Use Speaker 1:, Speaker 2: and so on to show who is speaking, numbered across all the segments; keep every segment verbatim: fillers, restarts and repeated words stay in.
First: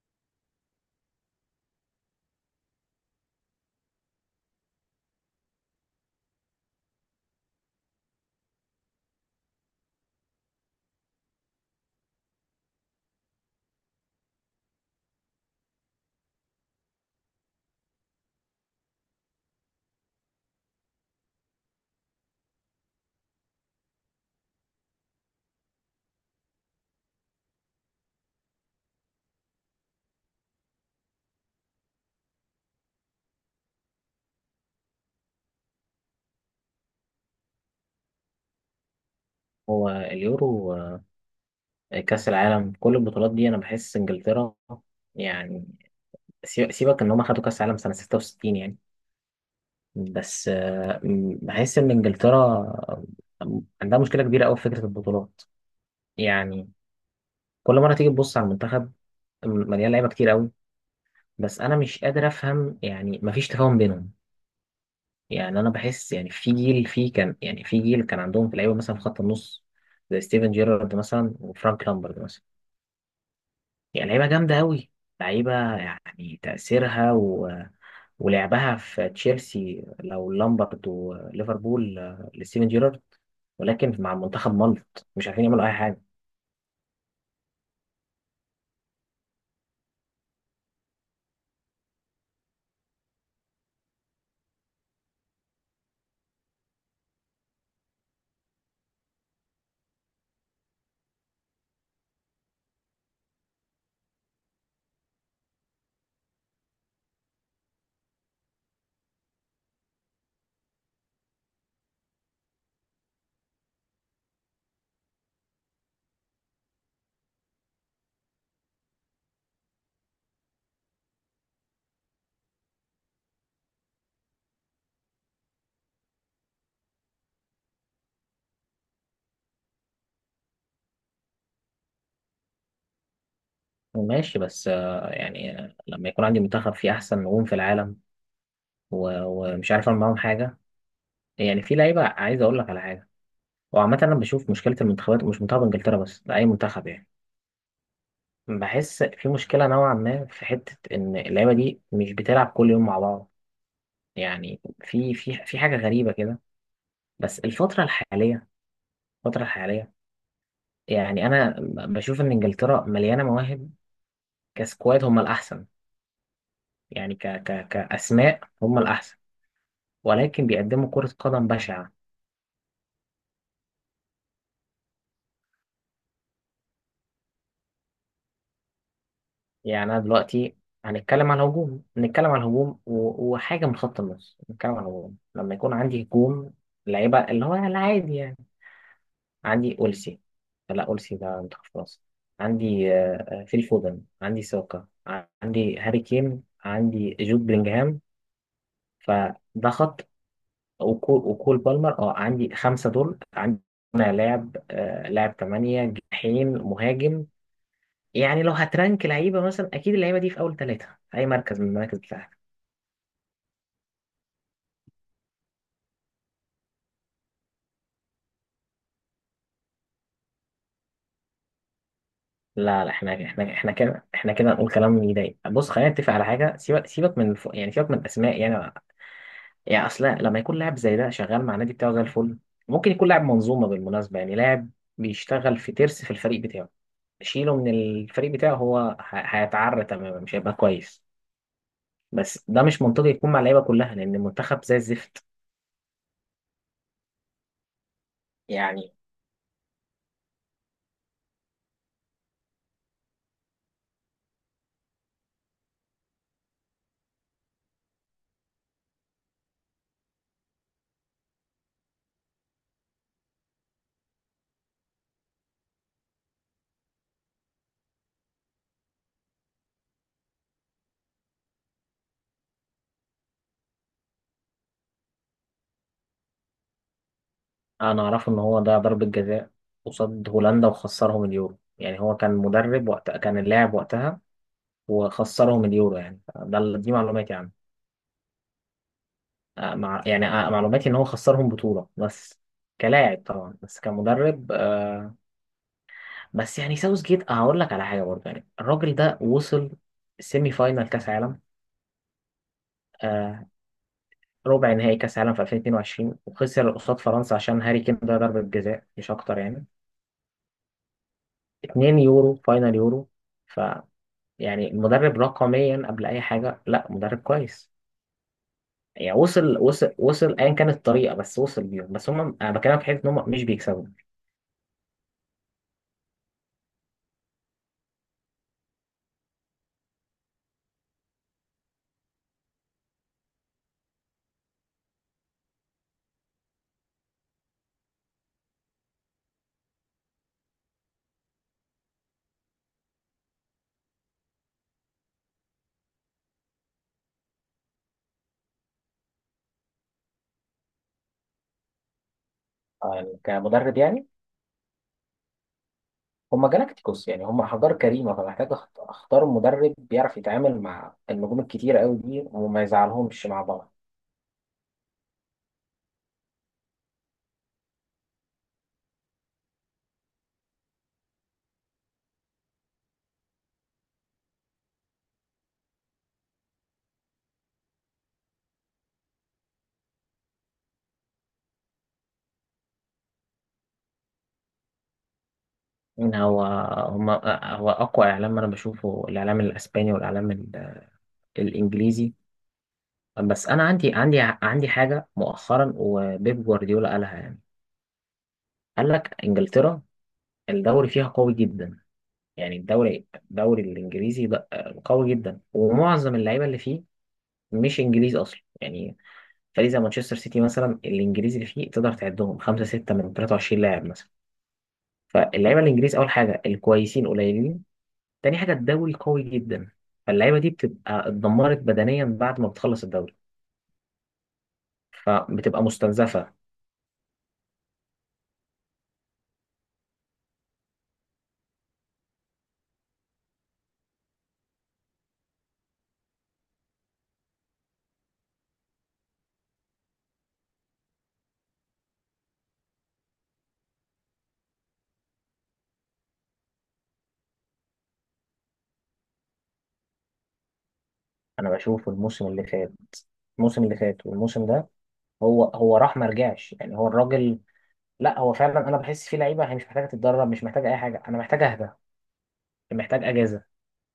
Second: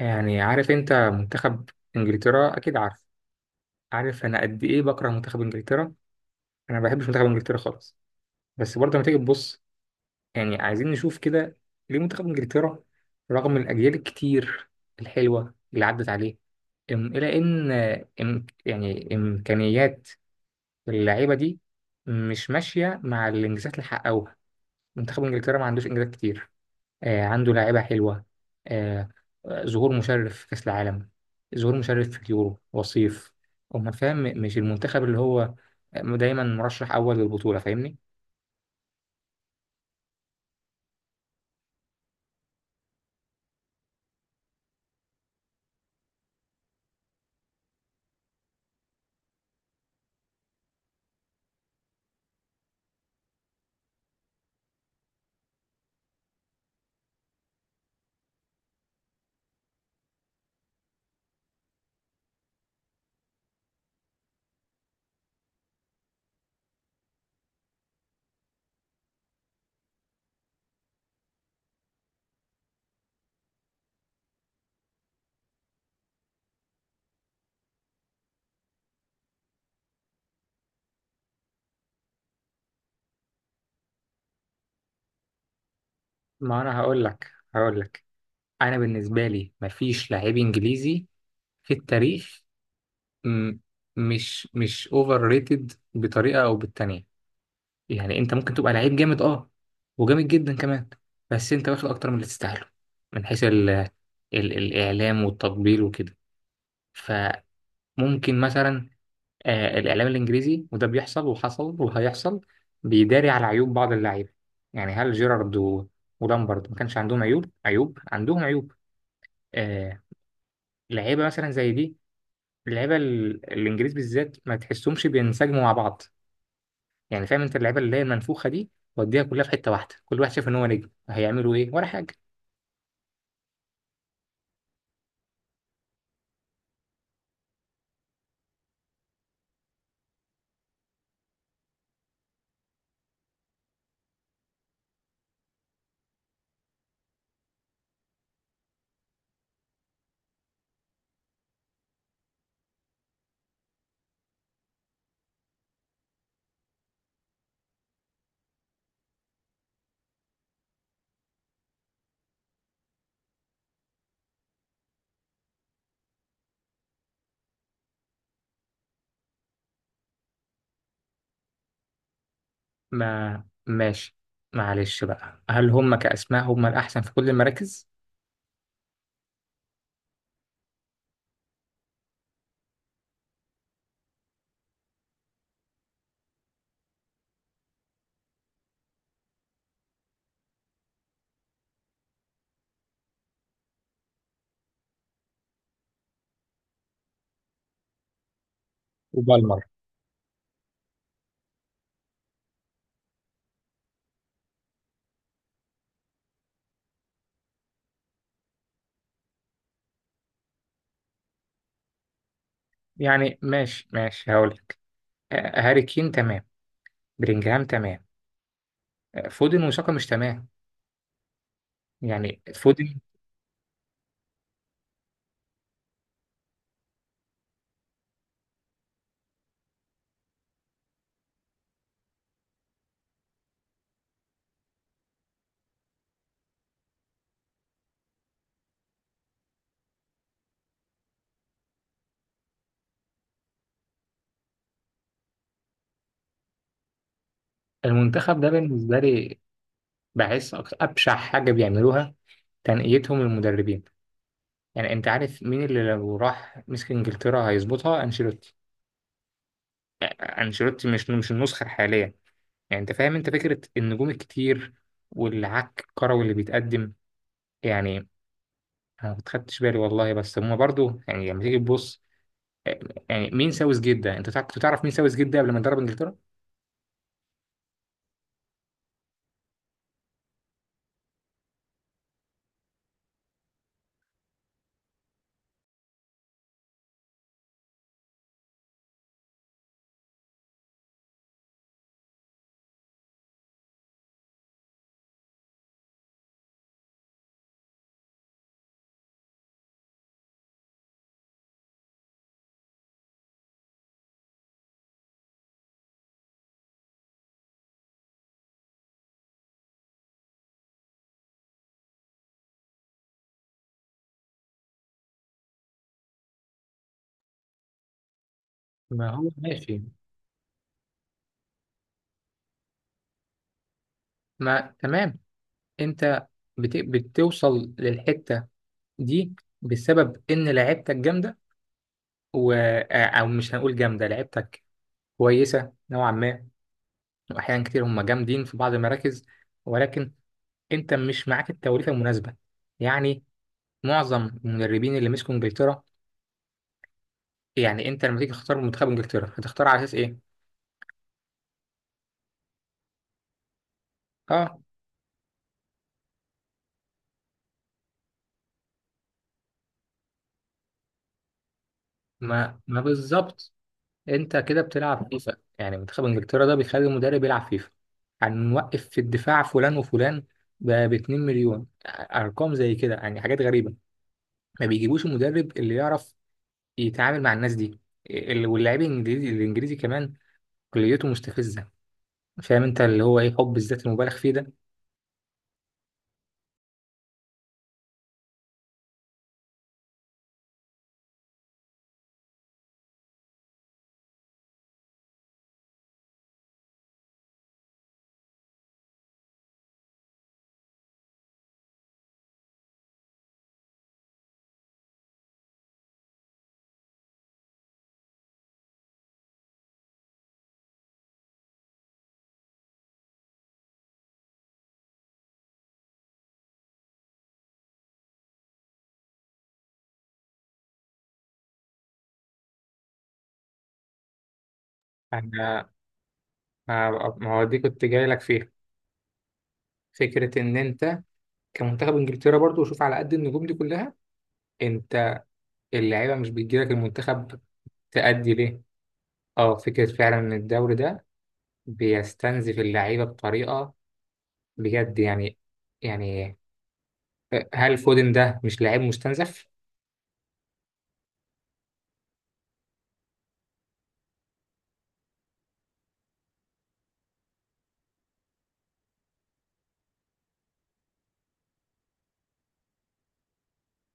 Speaker 1: يعني عارف انت منتخب انجلترا، اكيد عارف. عارف انا قد ايه بكره منتخب انجلترا؟ انا ما بحبش منتخب انجلترا خالص. بس برضه لما تيجي تبص يعني عايزين نشوف كده، ليه منتخب انجلترا رغم الاجيال الكتير الحلوه اللي عدت عليه ام- الى ان ام يعني امكانيات اللعيبه دي مش ماشيه مع الانجازات اللي حققوها. منتخب انجلترا ما عندوش انجازات كتير. آه، عنده لاعيبة حلوة. آه، آه، ظهور مشرف في كأس العالم. ظهور مشرف في اليورو، وصيف. أمال فاهم م- مش المنتخب اللي هو آه، دايما مرشح أول للبطولة، فاهمني؟
Speaker 2: هو اليورو، آه، كأس العالم، كل البطولات دي أنا بحس إنجلترا، يعني سي- سيبك إن هم خدوا كأس العالم سنة ستة وستين. يعني بس آه، م- بحس إن إنجلترا عندها مشكلة كبيرة أوي في فكرة البطولات. يعني كل مرة تيجي تبص على المنتخب م- مليان لعيبة كتير أوي، بس أنا مش قادر أفهم، يعني مفيش تفاهم بينهم. يعني أنا بحس، يعني في جيل في كان يعني في جيل كان عندهم في لعيبة مثلا في خط النص، زي ستيفن جيرارد مثلا وفرانك لامبرد مثلا. هي لعيبة جامدة أوي، لعيبة، يعني تأثيرها و... ولعبها في تشيلسي لو لامبرد، وليفربول آه، لستيفن جيرارد، ولكن مع المنتخب ملط، مش عارفين يعملوا أي حاجة.
Speaker 1: ما أنا هقول لك هقول لك أنا بالنسبة لي مفيش لاعب إنجليزي في التاريخ م- مش مش أوفر ريتد بطريقة أو بالتانية. يعني أنت ممكن تبقى لعيب جامد، أه، وجامد جدا كمان، بس أنت واخد أكتر من اللي تستاهله، من حيث ال ال الإعلام والتطبيل وكده. ممكن مثلا آه الإعلام الإنجليزي، وده بيحصل وحصل وهيحصل، بيداري على عيوب بعض اللعيبة. يعني هل جيرارد و- ولامبرد ما كانش عندهم عيوب؟ عيوب، عندهم عيوب. آه، لعيبة مثلا زي دي، اللعيبة ال- الإنجليز بالذات ما تحسهمش بينسجموا مع بعض. يعني فاهم أنت اللعيبة اللي هي المنفوخة دي، وديها كلها في حتة واحدة، كل واحد شايف إن هو نجم، هيعملوا إيه ولا حاجة.
Speaker 2: ماشي، بس آه، يعني آه، لما يكون عندي منتخب فيه أحسن نجوم في العالم و... ومش عارف أعمل معاهم حاجة، يعني في لعيبة، عايز أقول لك على حاجة. وعامة أنا بشوف مشكلة المنتخبات ومش منتخب إنجلترا بس، ده أي منتخب، يعني بحس في مشكلة نوعا ما، في حتة إن اللعيبة دي مش بتلعب كل يوم مع بعض، يعني في في في حاجة غريبة كده. بس الفترة الحالية الفترة الحالية، يعني أنا ب- بشوف إن إنجلترا مليانة مواهب. كسكواد هم الأحسن، يعني ك ك كأسماء هم الأحسن، ولكن بيقدموا كرة قدم بشعة.
Speaker 1: ما ماشي، معلش بقى، هل هم كأسماء هم الأحسن في كل المراكز؟
Speaker 2: يعني أنا دلوقتي هنتكلم على الهجوم نتكلم على الهجوم و- وحاجة من خط النص. نتكلم على الهجوم لما يكون عندي هجوم لعيبة اللي هو العادي، عندي ألسي. لا، ألسي ده منتخب فرنسا. عندي آه، آه، فيل فودن، عندي ساكا، ع- عندي هاري كين، عندي جود بلينجهام،
Speaker 1: وبالمر.
Speaker 2: فده خط. وكول, وكول بالمر، اه عندي خمسة دول عندنا لاعب، آه، لاعب تمانية، جناحين، مهاجم. يعني لو هترانك لعيبة مثلا، أكيد اللعيبة دي في أول ثلاثة في أي مركز من المراكز بتاعتك.
Speaker 1: يعني ماشي ماشي، هقول آه، هاري كين تمام، بلينجهام تمام، آه، فودن وشاكا مش تمام. يعني
Speaker 2: لا، لا،
Speaker 1: فودن.
Speaker 2: احنا احنا احنا كده احنا كده نقول كلام يضايق. بص، خلينا نتفق على حاجة. سيبك سيبك من الف... يعني سيبك من الأسماء، يعني. يعني اصل لما يكون لاعب زي ده شغال مع النادي بتاعه زي الفل، ممكن يكون لاعب منظومه بالمناسبه، يعني لاعب بيشتغل في ترس في الفريق بتاعه. شيله من الفريق بتاعه هو ه- هيتعرى تماما، مش هيبقى كويس. بس ده مش منطقي يكون مع اللعيبه كلها، لان المنتخب زي الزفت.
Speaker 1: المنتخب ده
Speaker 2: يعني
Speaker 1: بالنسبة لي بحس أك- أبشع حاجة بيعملوها تنقيتهم المدربين. يعني أنت عارف مين اللي لو راح مسك إنجلترا هيظبطها؟ أنشيلوتي. آه، أنشيلوتي، مش مش النسخة الحالية. يعني أنت فاهم أنت فكرة النجوم الكتير والعك الكروي اللي بيتقدم؟ يعني أنا ما خدتش بالي والله، بس هما برضو يعني لما تيجي تبص آه، يعني مين ساوث جدا؟ أنت تع- كنت تعرف مين ساوث جدا قبل ما يدرب إنجلترا؟
Speaker 2: انا اعرف ان هو ده ضربه جزاء قصاد هولندا وخسرهم اليورو، يعني هو كان مدرب وقت كان اللاعب وقتها وخسرهم اليورو. يعني ده ال- دي معلوماتي عنه. آه، مع يعني، آه، معلوماتي ان هو خسرهم بطولة بس، كلاعب طبعا، بس كمدرب آه، بس يعني ساوث جيت هقول لك على حاجة برضه. يعني الراجل ده وصل سيمي فاينال كاس عالم، آه، ربع نهائي كاس عالم في ألفين واتنين وعشرين، وخسر قصاد فرنسا عشان هاري كين ده ضربة جزاء مش اكتر، يعني اتنين يورو، فاينال يورو. ف يعني المدرب رقميا قبل اي حاجة، لا مدرب كويس.
Speaker 1: ما
Speaker 2: يعني
Speaker 1: هو
Speaker 2: وصل
Speaker 1: ماشي.
Speaker 2: وصل وصل ايا كانت الطريقة، بس وصل بيهم. بس هم، انا بكلمك في حته ان هم مش بيكسبوا.
Speaker 1: ما تمام، انت بت... بتوصل للحتة دي بسبب ان لعيبتك جامدة و... آه، او مش هنقول جامدة، لعيبتك كويسة نوعا ما، واحيانا كتير هم جامدين في بعض المراكز، ولكن انت مش معاك التوليفة المناسبة. يعني معظم المدربين اللي مسكوا انجلترا، يعني انت لما تيجي تختار منتخب انجلترا هتختار على اساس ايه؟
Speaker 2: آه، كمدرب يعني،
Speaker 1: اه.
Speaker 2: هم جالاكتيكوس، يعني هم حجار كريمة. فمحتاج أخت- أختار مدرب بيعرف يتعامل مع النجوم الكتيرة أوي دي
Speaker 1: ما
Speaker 2: وما
Speaker 1: ما
Speaker 2: يزعلهمش مع
Speaker 1: بالظبط،
Speaker 2: بعض.
Speaker 1: انت كده بتلعب فيفا. يعني منتخب انجلترا ده بيخلي المدرب يلعب فيفا. هنوقف في الدفاع فلان وفلان ب اتنين مليون، ارقام زي كده يعني حاجات غريبه. ما بيجيبوش المدرب اللي يعرف يتعامل مع الناس دي. ال- واللاعب الانجليزي الانجليزي كمان كليته مستفزه. فاهم انت اللي هو ايه حب الذات المبالغ فيه ده؟
Speaker 2: إن هو هم هو أقوى إعلام أنا بشوفه، الإعلام الأسباني والإعلام ال- الإنجليزي. بس أنا عندي عندي عندي حاجة مؤخرا وبيب جوارديولا قالها. يعني قال لك إنجلترا الدوري فيها قوي جدا، يعني الدوري الدوري الإنجليزي ده قوي جدا، ومعظم اللعيبة اللي فيه مش إنجليز أصلا، يعني فريق زي مانشستر سيتي مثلا، الانجليزي اللي فيه تقدر تعدهم خمسه سته من تلاتة وعشرين لاعب مثلا. فاللعيبه الانجليز اول حاجه الكويسين قليلين، تاني حاجه الدوري قوي جدا، فاللعيبه دي بتبقى اتدمرت بدنيا بعد ما بتخلص الدوري، فبتبقى
Speaker 1: انا
Speaker 2: مستنزفه.
Speaker 1: ما ما هو دي كنت جاي لك فيها، فكره ان انت كمنتخب انجلترا برضو وشوف على قد النجوم دي كلها، انت اللعيبه مش بتجيلك المنتخب تأدي ليه؟ اه، فكرة فعلا ان الدوري ده بيستنزف اللعيبة بطريقة بجد يعني. يعني هل فودن ده مش لعيب مستنزف؟
Speaker 2: انا بشوف الموسم اللي فات، الموسم اللي فات والموسم ده، هو هو راح ما رجعش، يعني هو الراجل. لا، هو فعلا انا بحس فيه لعيبه هي مش محتاجه تتدرب، مش محتاجه اي حاجه، انا محتاج اهدى، محتاج اجازه.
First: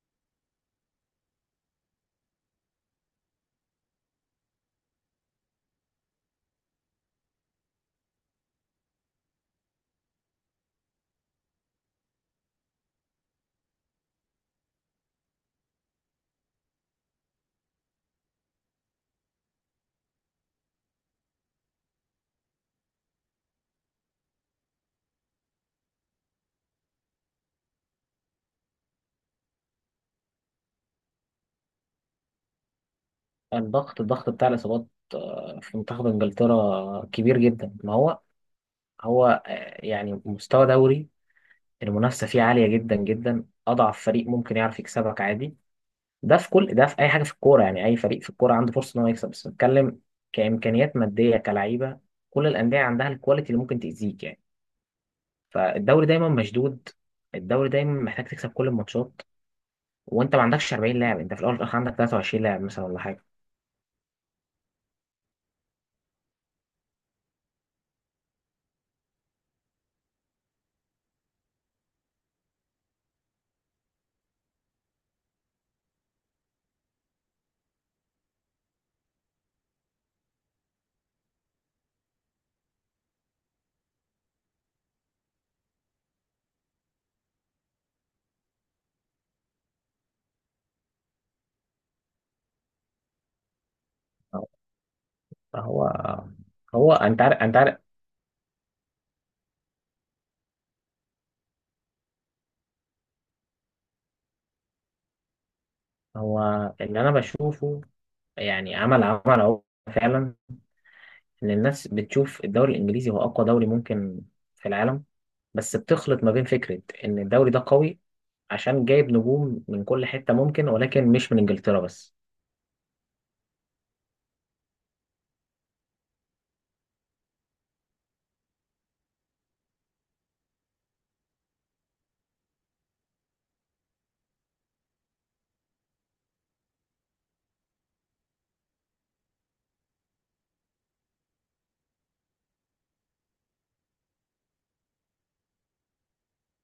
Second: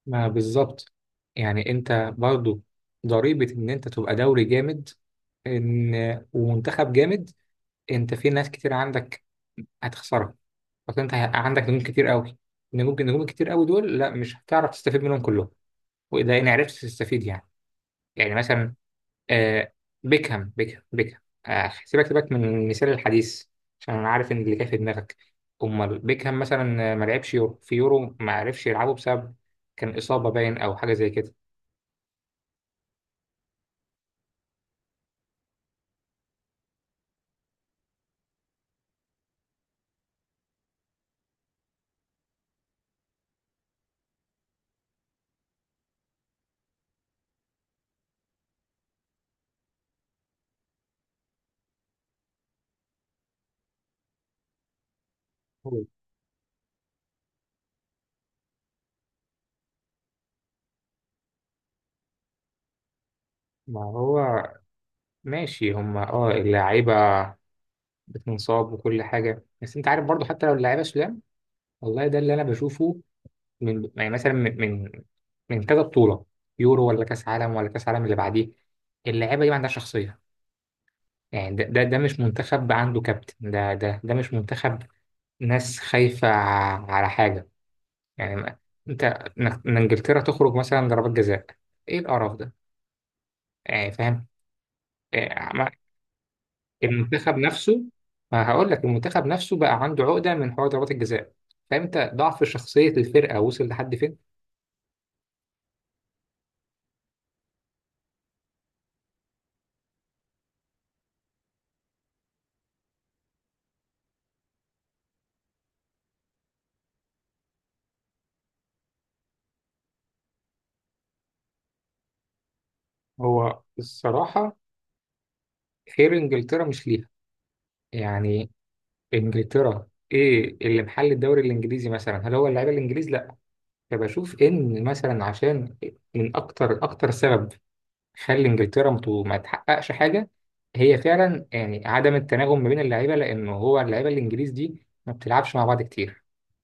Speaker 1: ما بالظبط. يعني انت برضو ضريبة ان انت تبقى دوري جامد ان ومنتخب جامد، انت في ناس كتير عندك هتخسرها. بس انت ه- عندك نجوم كتير قوي، نجوم نجوم كتير قوي دول، لا مش هتعرف تستفيد منهم كلهم. وده ان عرفت تستفيد يعني. يعني مثلا آه، بيكهام بيكهام بيكهام، آه، سيبك سيبك من المثال الحديث، عشان انا عارف ان اللي كان في دماغك. امال بيكهام مثلا آه، ما لعبش يورو، في يورو ما عرفش يلعبه بسبب كان اصابه باين او حاجه زي كده.
Speaker 2: الضغط الضغط بتاع الاصابات آه، في منتخب انجلترا كبير جدا. ما هو، هو آه، يعني مستوى دوري المنافسة فيه عالية جدا جدا. أضعف فريق ممكن يعرف يكسبك عادي. ده في كل ده في أي حاجة في الكورة، يعني أي فريق في الكورة عنده فرصة إن هو يكسب، بس بتكلم كإمكانيات مادية، كلعيبة، كل الأندية عندها الكواليتي اللي ممكن تأذيك، يعني.
Speaker 1: هو-
Speaker 2: فالدوري دايما مشدود، الدوري دايما محتاج تكسب كل الماتشات، وأنت ما عندكش أربعين لاعب، أنت في الأول والآخر عندك تلاتة وعشرين لاعب مثلا، ولا حاجة.
Speaker 1: ما هو ماشي، هم اه اللعيبه بتنصاب وكل حاجه، بس انت عارف برضو حتى لو اللعيبه سلام. والله ده اللي انا بشوفه من يعني مثلا، من من من كذا بطوله، يورو ولا كاس عالم ولا كاس عالم اللي بعديه، اللعيبه دي ما عندها شخصيه. يعني ده ده, ده مش منتخب عنده كابتن. ده ده ده مش منتخب، ناس خايفة ع- على حاجة. يعني ما- انت، إنك- ان انجلترا تخرج مثلا ضربات جزاء، ايه القرف ده؟ يعني فاهم؟ يعني ما-
Speaker 2: فهو هو أنت
Speaker 1: المنتخب
Speaker 2: عارف أنت عارف
Speaker 1: نفسه. ما هقول لك، المنتخب نفسه بقى عنده عقدة من حوار ضربات الجزاء. فاهم انت ضعف شخصية الفرقة وصل لحد فين؟
Speaker 2: هو اللي أنا بشوفه، يعني عمل عمل أهو، فعلا ان الناس بتشوف الدوري الانجليزي هو اقوى دوري ممكن في العالم، بس بتخلط ما بين فكره ان الدوري ده قوي عشان جايب نجوم من كل حته ممكن، ولكن مش من انجلترا بس.
Speaker 1: هو الصراحة خير انجلترا مش ليها. يعني انجلترا ايه اللي محل الدوري الانجليزي مثلا؟ هل هو اللعيبة الانجليز؟ لا. فبشوف إن مثلا عشان من أكتر أكتر سبب خلي إنجلترا مت- ما تحققش حاجة، هي فعلا يعني عدم التناغم ما بين اللعيبة، لأن هو اللعيبة الإنجليز دي ما بتلعبش مع بعض كتير.